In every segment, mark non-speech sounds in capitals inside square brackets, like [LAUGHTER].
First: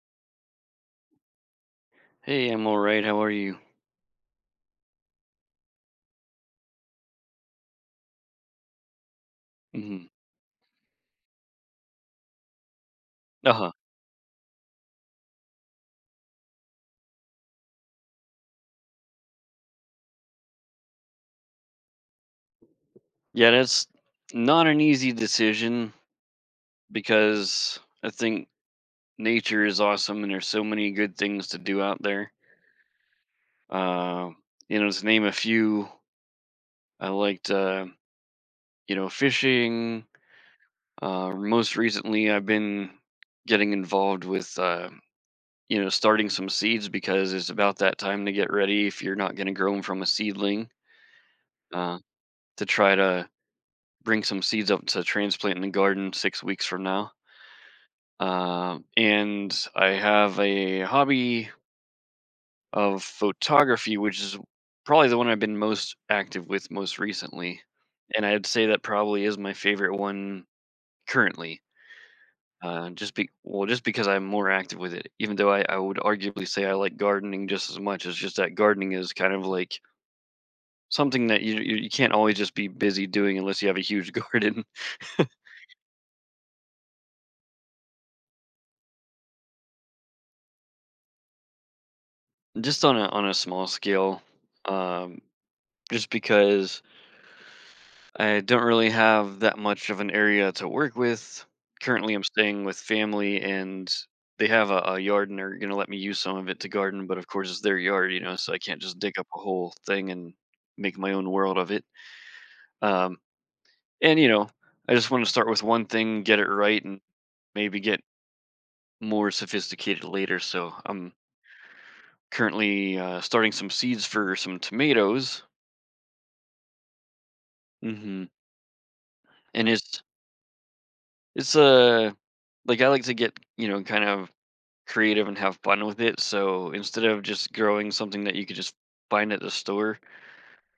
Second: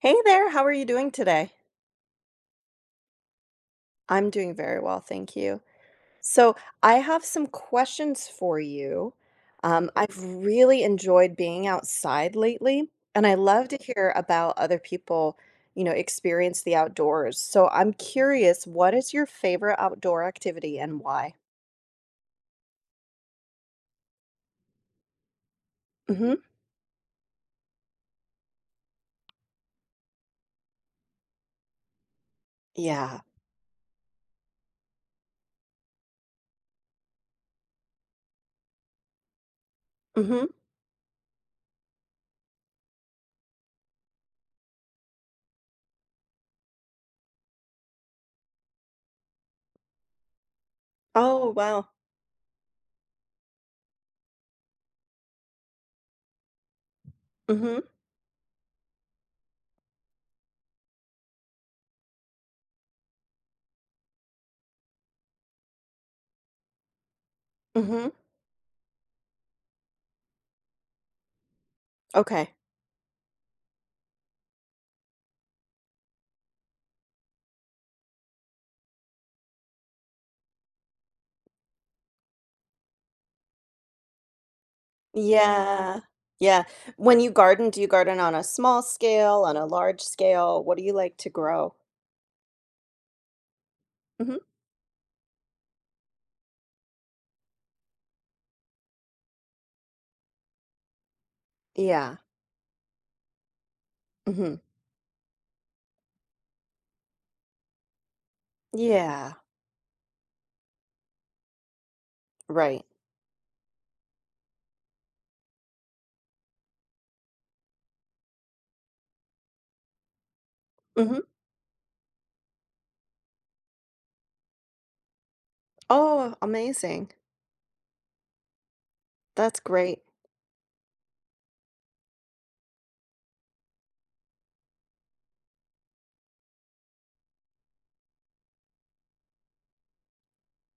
Hey there, how are you doing today? Hey, I'm all right. How are you? I'm doing very well, thank you. So, I have some questions for you. Hmm. I've really enjoyed being outside lately, and I Uh love huh. to hear about other people, experience the outdoors. So, I'm curious, what is your favorite outdoor activity and why? Yeah, that's not an easy decision Hmm because I think nature is awesome and there's so many good things to do out there. Yeah. Uh, to name a few, I liked, fishing. hmm Most recently, I've been getting involved with, starting some seeds because it's about that time to get ready if you're not going to grow them from a seedling. Oh, wow. Uh, to try to bring some seeds up to transplant in the garden 6 weeks from now. hmm And I have a hobby of photography, which is probably the one I've been most active with most recently. hmm And I'd say that probably is my favorite one currently. Okay. Just be well, just because I'm more active with it. Even though I would arguably say I like gardening just as much. It's just that gardening is kind of like something that you can't always just be busy doing unless you have a huge [LAUGHS] garden. Yeah. Yeah. When you garden, do you garden on a small scale, on a large scale? What do you like to grow? Just on a small scale, Mhm. um, just because I don't really have that much of an area to work with. Currently, Yeah. I'm staying with family, and they Mhm. have a yard, and they're gonna let me use some of it to garden. But of course, it's their yard, so I can't just dig up Yeah. a whole thing and make my own world of it. Right. Um, and you know, I just want to start with one thing, get it right, and maybe get more sophisticated later. So I'm Mhm. currently starting some seeds for some tomatoes. Oh, amazing. Hmm. That's and it's great. It's, uh like, I like to get, kind of creative and have fun with it, so instead of just growing something that you could just find at the store,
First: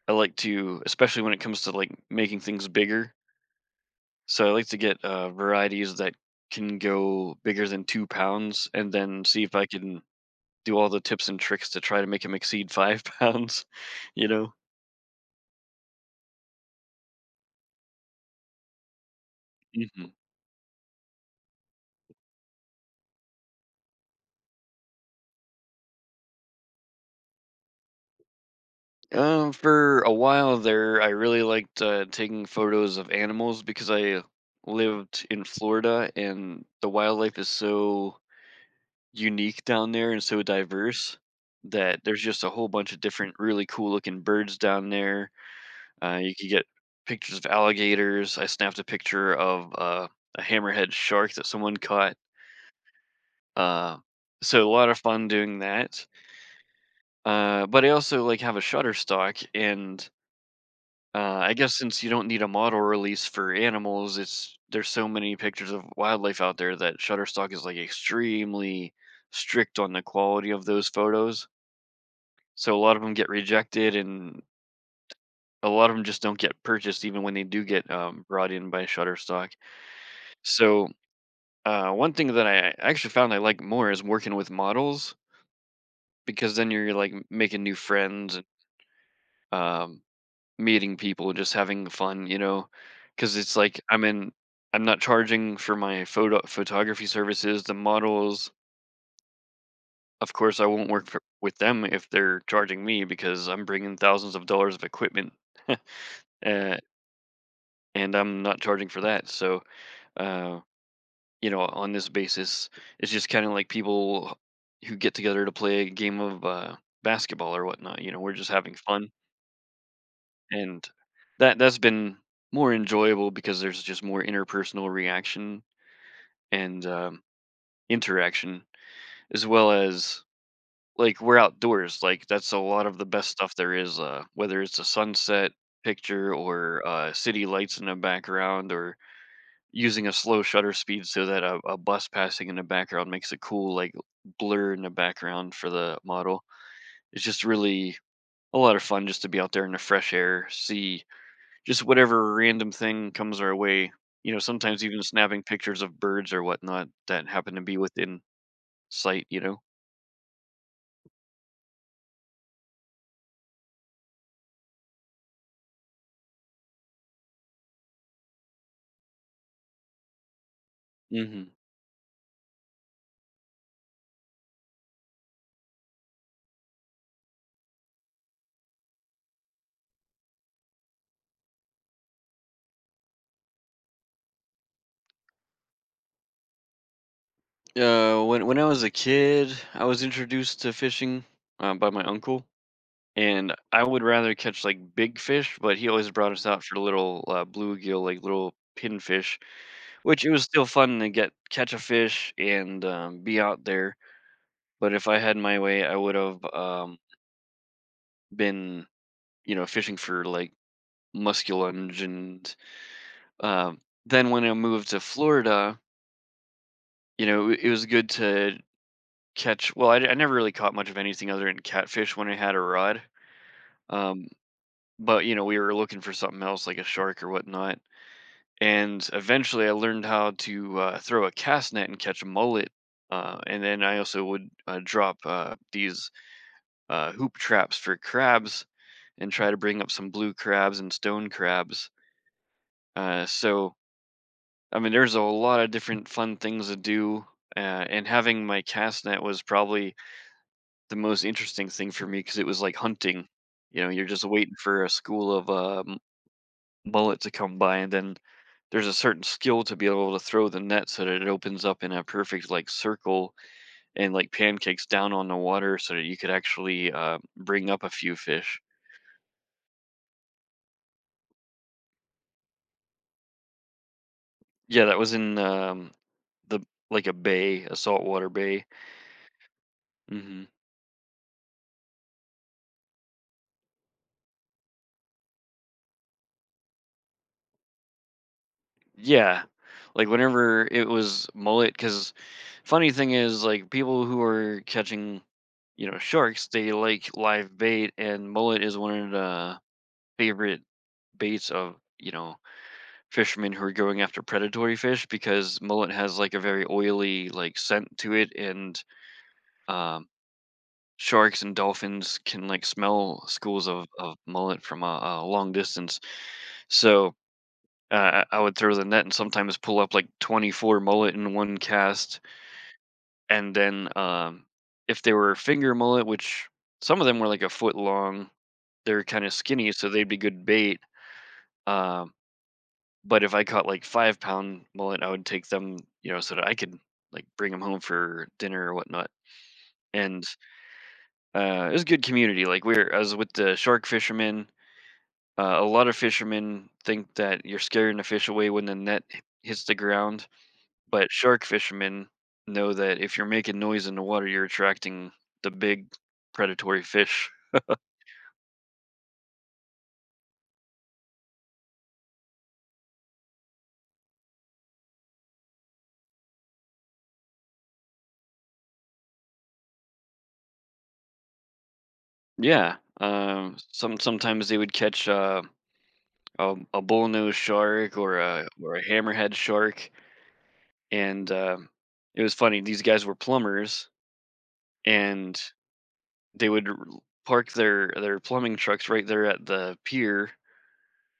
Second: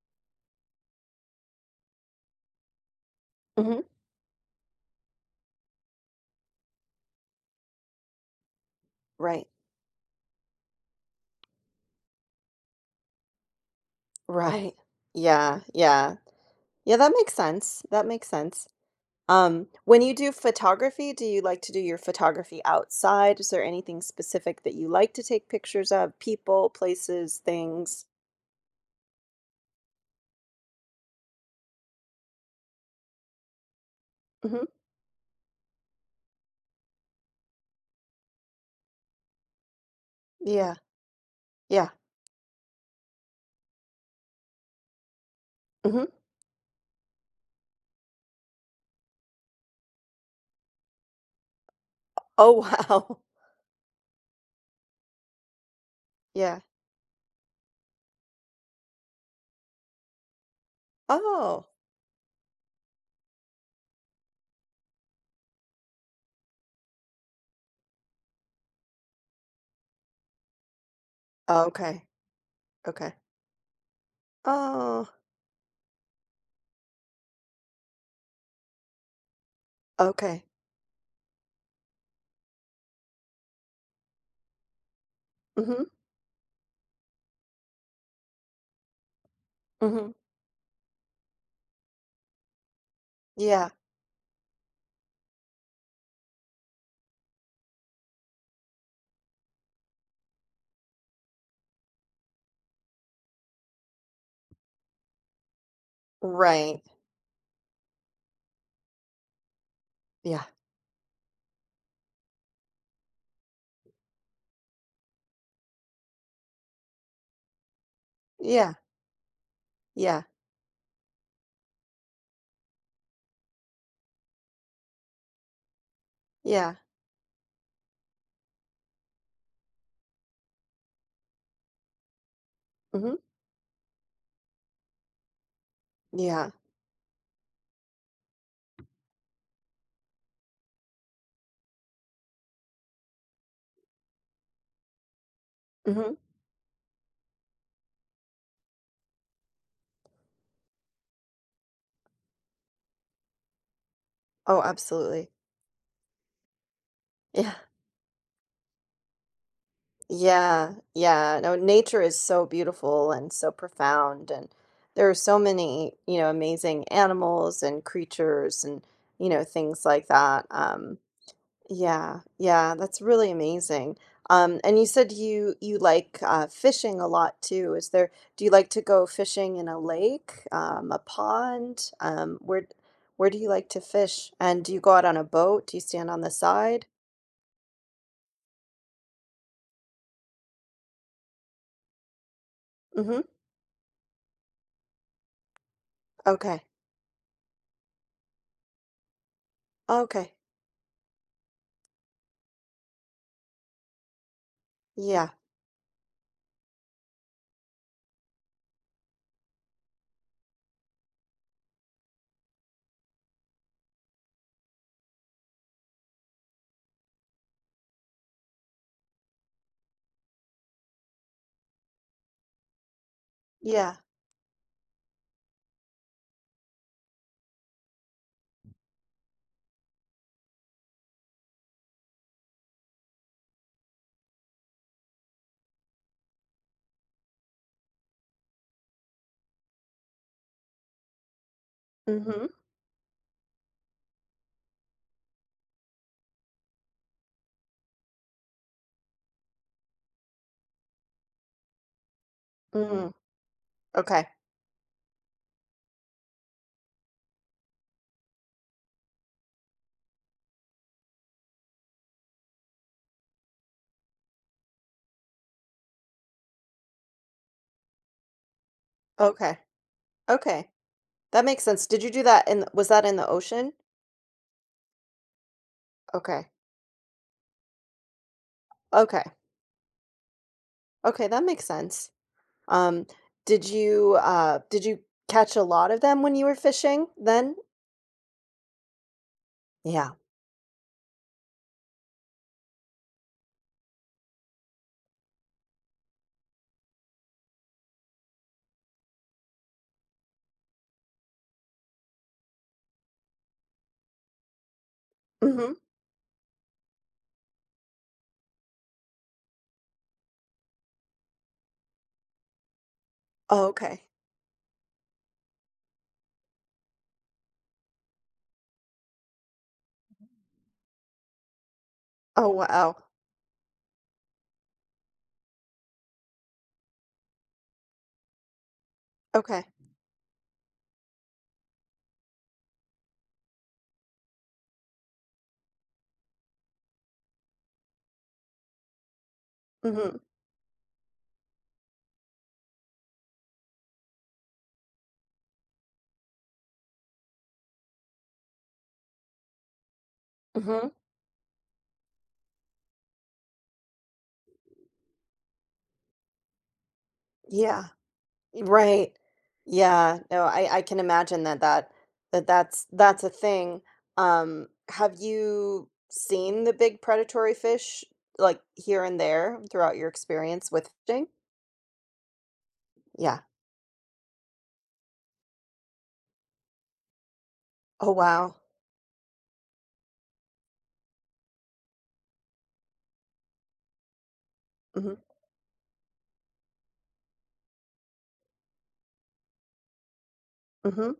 I like to, especially when it comes to, like, making things bigger, Mhm. so I like to get, varieties that can go bigger than 2 pounds and then see Right. if I can do all the tips and tricks to try to make them exceed 5 [LAUGHS] pounds, you know? Right. Yeah. Yeah. Yeah, that makes sense. That makes sense. When Mhm. you do photography, do you like to do your photography outside? Is there anything specific that you like to take pictures of? People, places, things? For a while there, I really liked taking photos of animals because I Mhm. lived in Florida and the wildlife is so unique down there and so Yeah. diverse Yeah. that there's just a whole bunch of different really cool looking birds down there. Mhm. You could get pictures of alligators. I snapped a picture of a hammerhead shark that someone caught. Oh, wow. [LAUGHS] Uh, so a lot of fun doing that. Yeah. But I also like have a Shutterstock. And I Oh. guess since you don't need a model release for animals, it's there's so many pictures of wildlife out there that Shutterstock is like extremely strict on the quality of those photos. Oh, okay. So a lot of them Okay. get rejected, and Oh, a lot of them just don't get purchased, even when they do get brought in by Shutterstock. okay. So one thing that I actually found I like more is working with models Mhm. because then you're like making new friends. And Um, Mhm. Meeting people, just having fun, you know, because it's Yeah. like I'm not charging for my photography services. The models, of course, I won't work for with them if they're charging me because I'm bringing thousands of dollars of equipment, [LAUGHS] uh, Right. and I'm not charging for that, so, Yeah. uh, on this basis, it's just kinda like people who get together to play a game of, basketball or whatnot, we're just Yeah. having fun. Yeah. And that's been more enjoyable because there's just more interpersonal reaction Yeah. and interaction, as well as like we're outdoors. Like that's a lot of the Mhm. best stuff there is. Whether it's a sunset picture Yeah. or city lights in the background, or using a slow shutter speed so that a bus passing in the background makes a cool like blur in the background for the Mhm. model. It's just really a lot of fun just to be out there in the fresh air, see just whatever random thing comes our way, Oh, sometimes even absolutely. snapping pictures of birds or whatnot that Yeah. happen to be within sight, you know? Yeah. Yeah. No, nature is so beautiful and so profound, and there are so many, you know, amazing animals and creatures and, you know, things like that. Um. Mhm. Yeah, yeah, that's really amazing. And you said you like fishing a lot too. Is there, do you like to go fishing in a lake, a pond? Where do you like to fish? And do you go out on a boat? Do you stand on the side? When I was a kid, I was introduced to fishing by my uncle, Mm-hmm. and I would rather catch like big fish, but he always brought us Okay. out for little bluegill, like little pinfish, which it Okay. was still fun to get catch a fish and be out there. But if I Yeah. had my way, I would have been, fishing for like Muskellunge, and, um, then when I moved to Florida, it was good to catch, well, I never really caught much of anything other than catfish when I had a rod, Yeah. um, but, we were looking for something else like a shark or whatnot, and eventually I learned how to, throw a cast net and catch a mullet, and then I also would, drop, these, hoop traps for crabs and try to bring up some blue crabs and stone crabs, Mm-hmm. So I mean, there's a lot of different fun things to do, and having my cast net was probably the most interesting thing for me because it was like Mm-hmm. hunting. You know, you're Okay. just waiting for a school of mullet to come by, and then there's a certain skill to be able to throw the net so that it opens up in a perfect like circle and like pancakes down on the water so that you could actually bring up a few fish. Okay. Okay, that makes sense. Did you do that in, was that in the ocean? Yeah, that was in, Okay. the like, a bay, a saltwater bay. Okay. Mm-hmm. Okay, that makes sense. Um, did you catch a lot of them when you were fishing then? Yeah. Like Yeah. whenever it was mullet, because funny thing is, like people who are catching, sharks, they like live bait, and mullet is one of the favorite baits of, fishermen who are going after predatory fish because Mhm. mullet has like a very oily like scent to it, and um, sharks and dolphins can like smell Oh, schools of okay. of mullet from a long distance. So I would throw the net and sometimes pull up like 24 mullet in one cast. Oh, wow. And then, if they were finger mullet, which some of them were like a foot long, they're kind of Okay. skinny, so they'd be good bait. Um, but if I caught like 5 pound mullet, I would take them, so that I could like bring them home for dinner or whatnot. Mhm. And it was good community. Like I was with the shark fishermen. A lot of fishermen think that you're scaring the fish away when the net hits the ground. Mhm. But shark fishermen know that if you're making noise in the water, you're attracting the big predatory fish. Yeah. Right. Yeah. No, I can imagine that that that's a thing. Have you seen the big predatory fish like here and there throughout your experience with fishing? Yeah. Yeah. Sometimes they would catch a bullnose shark Oh, or a wow. or a hammerhead shark, and it was funny. These guys were plumbers, Mhm. and they would park their plumbing trucks right there at the pier, Mhm.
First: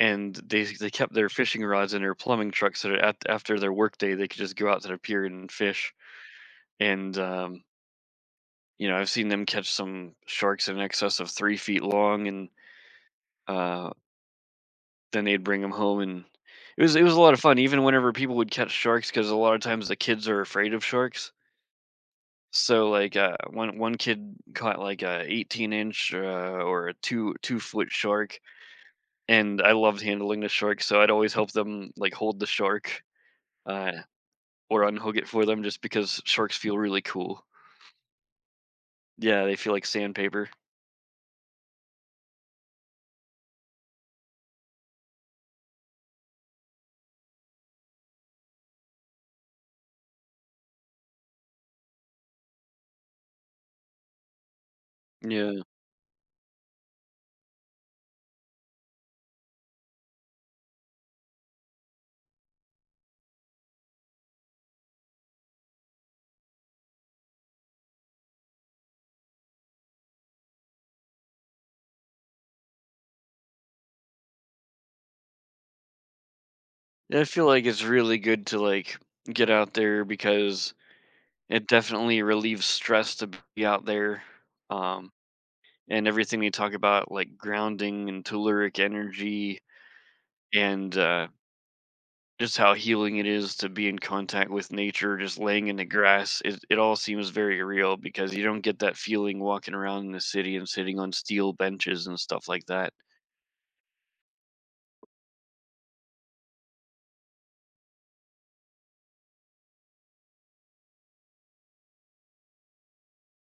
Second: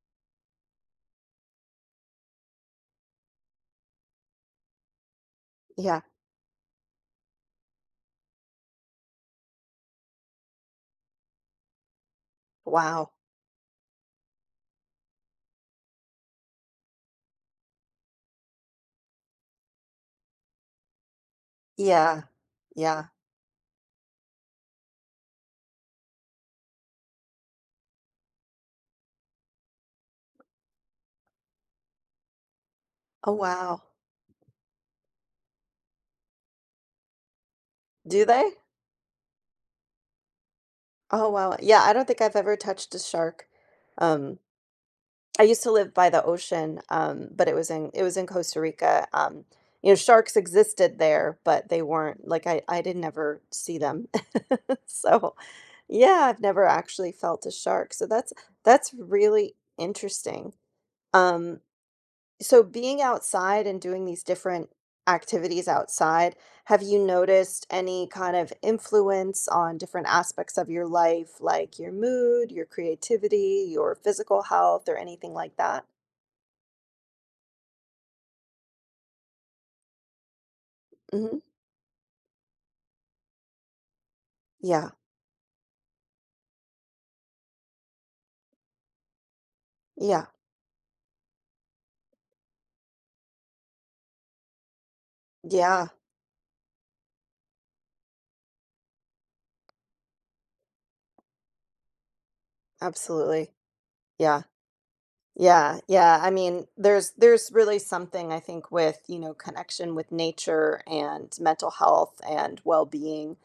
and they kept their fishing rods in their plumbing trucks so that, after their workday, they could just go out to the pier and fish. Yeah. And I've seen them catch some sharks in excess of 3 feet long, and Wow. uh, then they'd bring them home, and it was a lot of fun. Even whenever people would catch sharks, because a lot of times the kids are afraid of sharks. Yeah. So Yeah. like one kid caught like a 18 inch, or a two foot shark, and I loved handling the shark, so I'd always help them like hold the shark, Oh, wow. uh, or unhook it for them, just because sharks feel really cool. Do they? Yeah, they feel like sandpaper. Oh, wow. Yeah, I don't think I've ever touched a shark. Um, I used to live by the ocean, but it was in Costa Rica. You know, sharks existed there, but they weren't like I didn't ever see them. [LAUGHS] So, Yeah. yeah, I've never actually felt a shark. So that's really interesting. Um, so being outside and doing these different activities outside, have you noticed any kind of influence on different aspects of your life, like your mood, your creativity, your physical health, or anything like that? I feel like it's really good to like get out there because Hmm it definitely relieves stress to be out there. Yeah. Um, and everything they talk about, like grounding and telluric energy, Yeah. and just how healing it is to be in contact with nature, just laying in the Yeah. grass, it all seems very real because you don't get that feeling walking around in the city and sitting on steel benches and stuff like that. Absolutely. Yeah. Yeah, yeah. I mean, there's really something I think with, you know, connection with nature and mental health and well-being.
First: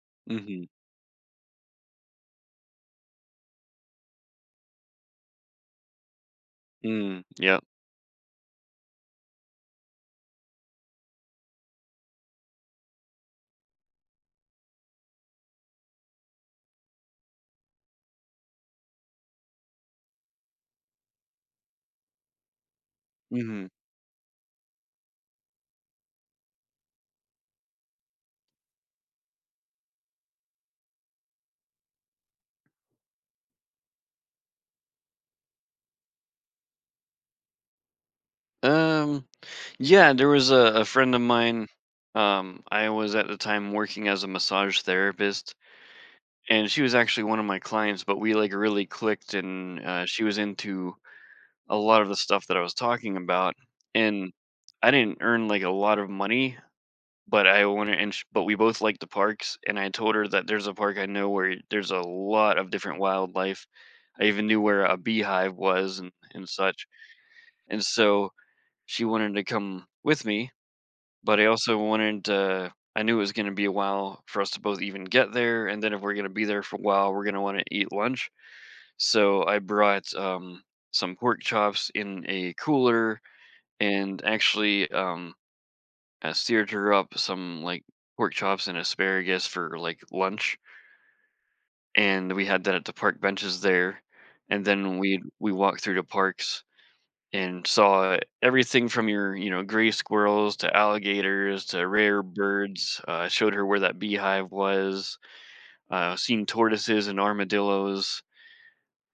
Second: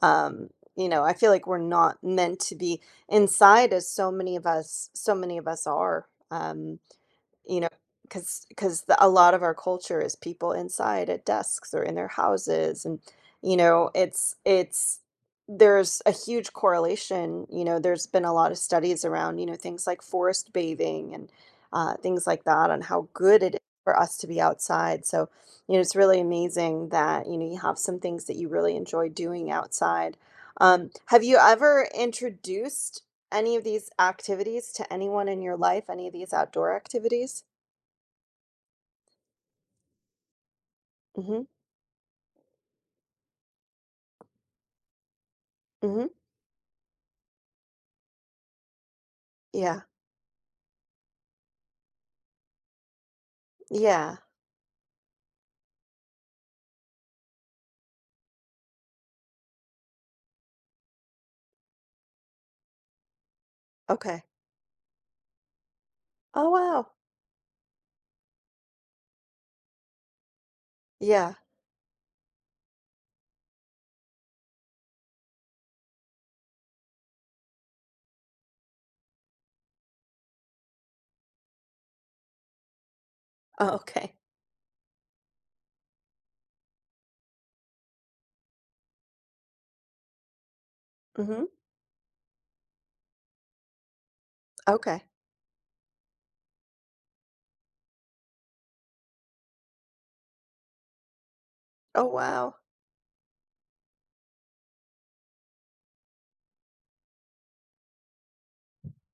Um, Mm-hmm. you know, I feel like we're not meant to be inside as so many of us so many of us are. Mm, You yep. know, because because a lot of our culture is people inside at desks or in their houses and, you know, it's there's a huge correlation, you know, there's been a lot of studies around, you know, things like forest bathing and, things like that on how good it is Hmm. for us to be outside, so, you know, it's really amazing that, you know, you have some things that you really enjoy doing outside. Have you ever introduced any of these activities to anyone in your life? Any of these outdoor activities? Um, yeah, there was a friend of Mhm, mine. I was at the time working as a massage therapist, mhm. and she was actually one of my clients, but we like really clicked, Yeah, and she was into a lot of the stuff that I was talking about. yeah, And I didn't earn like a lot of money, but I wanted, but we both liked the parks, and I told her that there's a park I know where there's a lot of different wildlife. okay. I even knew where a beehive was and Oh, such. wow. And so she wanted to come with me, Yeah. but I also wanted to I knew it was gonna be a while for us to both even get there, and then if we're gonna be there for a while, we're gonna wanna eat lunch. So I brought, some pork chops in a cooler, Oh, okay. and actually, I seared her up some, like, pork chops and asparagus for, like, lunch, Mhm. and we had that at the park benches there, and then Okay. we walked through the parks and saw everything from your, gray squirrels to alligators to Oh, rare wow. birds. Showed her where that beehive was. Seen tortoises and armadillos.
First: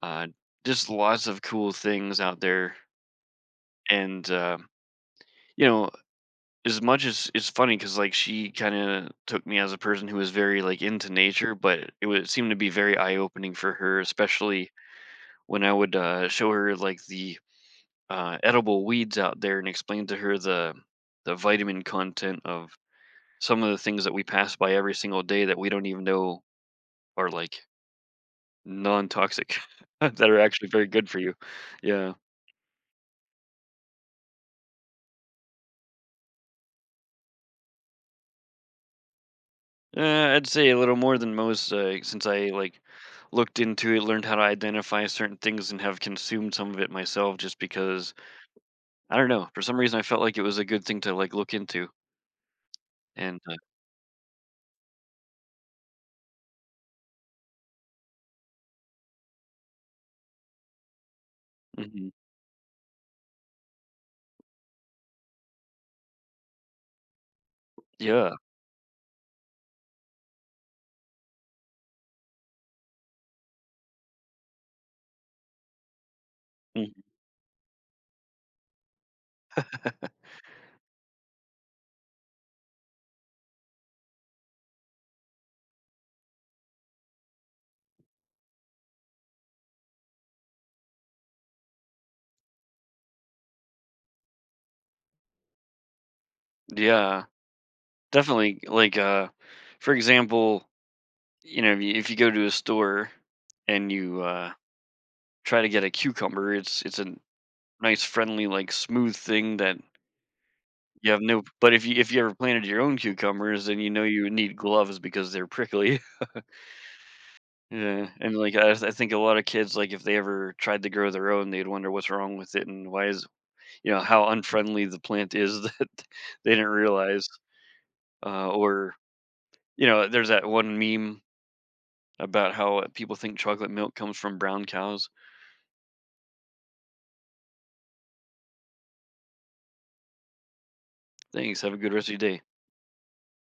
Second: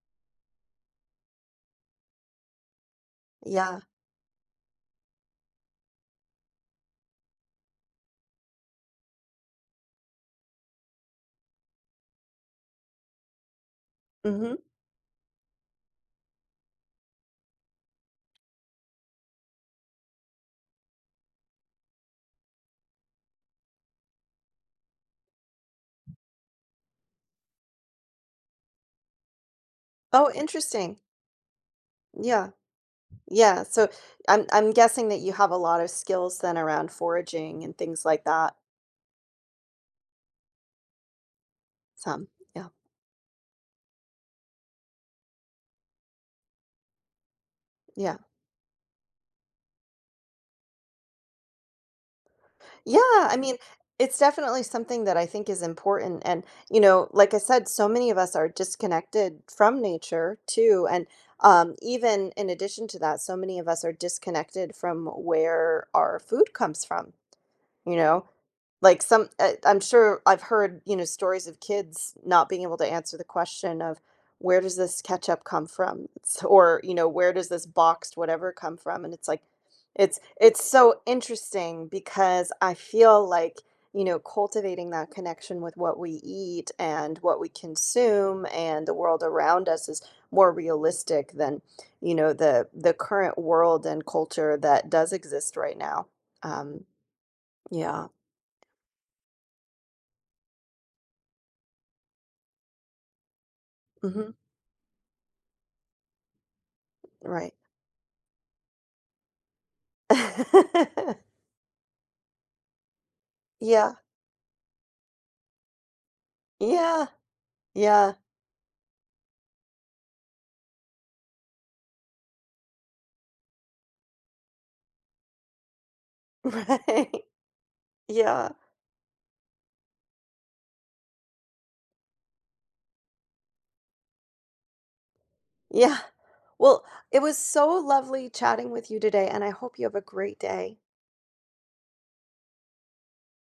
Uh, just lots of cool things out there. Yeah. And you know, as much as it's funny because like she kind of took me as a person who was very like into nature, but it would seem to be very eye opening for her, Mhm. especially when I would show her like the edible weeds out there and explained to her the vitamin content of some of the things that we pass by every single day that we don't even know are like non-toxic [LAUGHS] that Oh, are actually very interesting. good for you. Yeah. Yeah. Yeah, so I'm guessing that you have a lot of skills then around foraging and things like that. I'd say a little more than most, since Some. I Yeah. like looked into it, learned how to identify certain things and have consumed some of it myself just because Yeah. I don't know, for some reason I felt like it was a good thing to like look into. Yeah, I And mean, it's definitely something that I think is important. And, you know, like I said, so many of us are disconnected from nature too. And Mhm. even in addition to that, so many of us are disconnected from where our food comes from. You know, Yeah. like some I'm sure I've heard, you know, stories of kids not being able to answer the question of where does this ketchup come from? It's- Or, Mhm. you know, where does this boxed whatever come from? And it's like it's so interesting because I feel like, you know, cultivating that connection with what we eat and what we consume and the world around us is more realistic than, you know, the current world and culture that does exist right now. Um, Yeah, yeah. definitely like, for example, if you go to a store and you hmm try to get a cucumber, it's a Right. nice, friendly, like smooth thing that you have [LAUGHS] no. But if you ever planted your own cucumbers, then you Yeah. know you would need gloves because they're prickly. Yeah. [LAUGHS] Yeah, Yeah. [LAUGHS] and like I think a lot of kids, like if they ever tried to grow their own, they'd wonder what's wrong with it, and why is you know how unfriendly the plant is [LAUGHS] that they didn't Right. realize. Uh, Yeah. or there's that one meme about how people think chocolate milk comes from brown cows. Yeah. Well, it was so lovely chatting with you today, and I hope you have a great day. Thanks. Have a good rest of your day.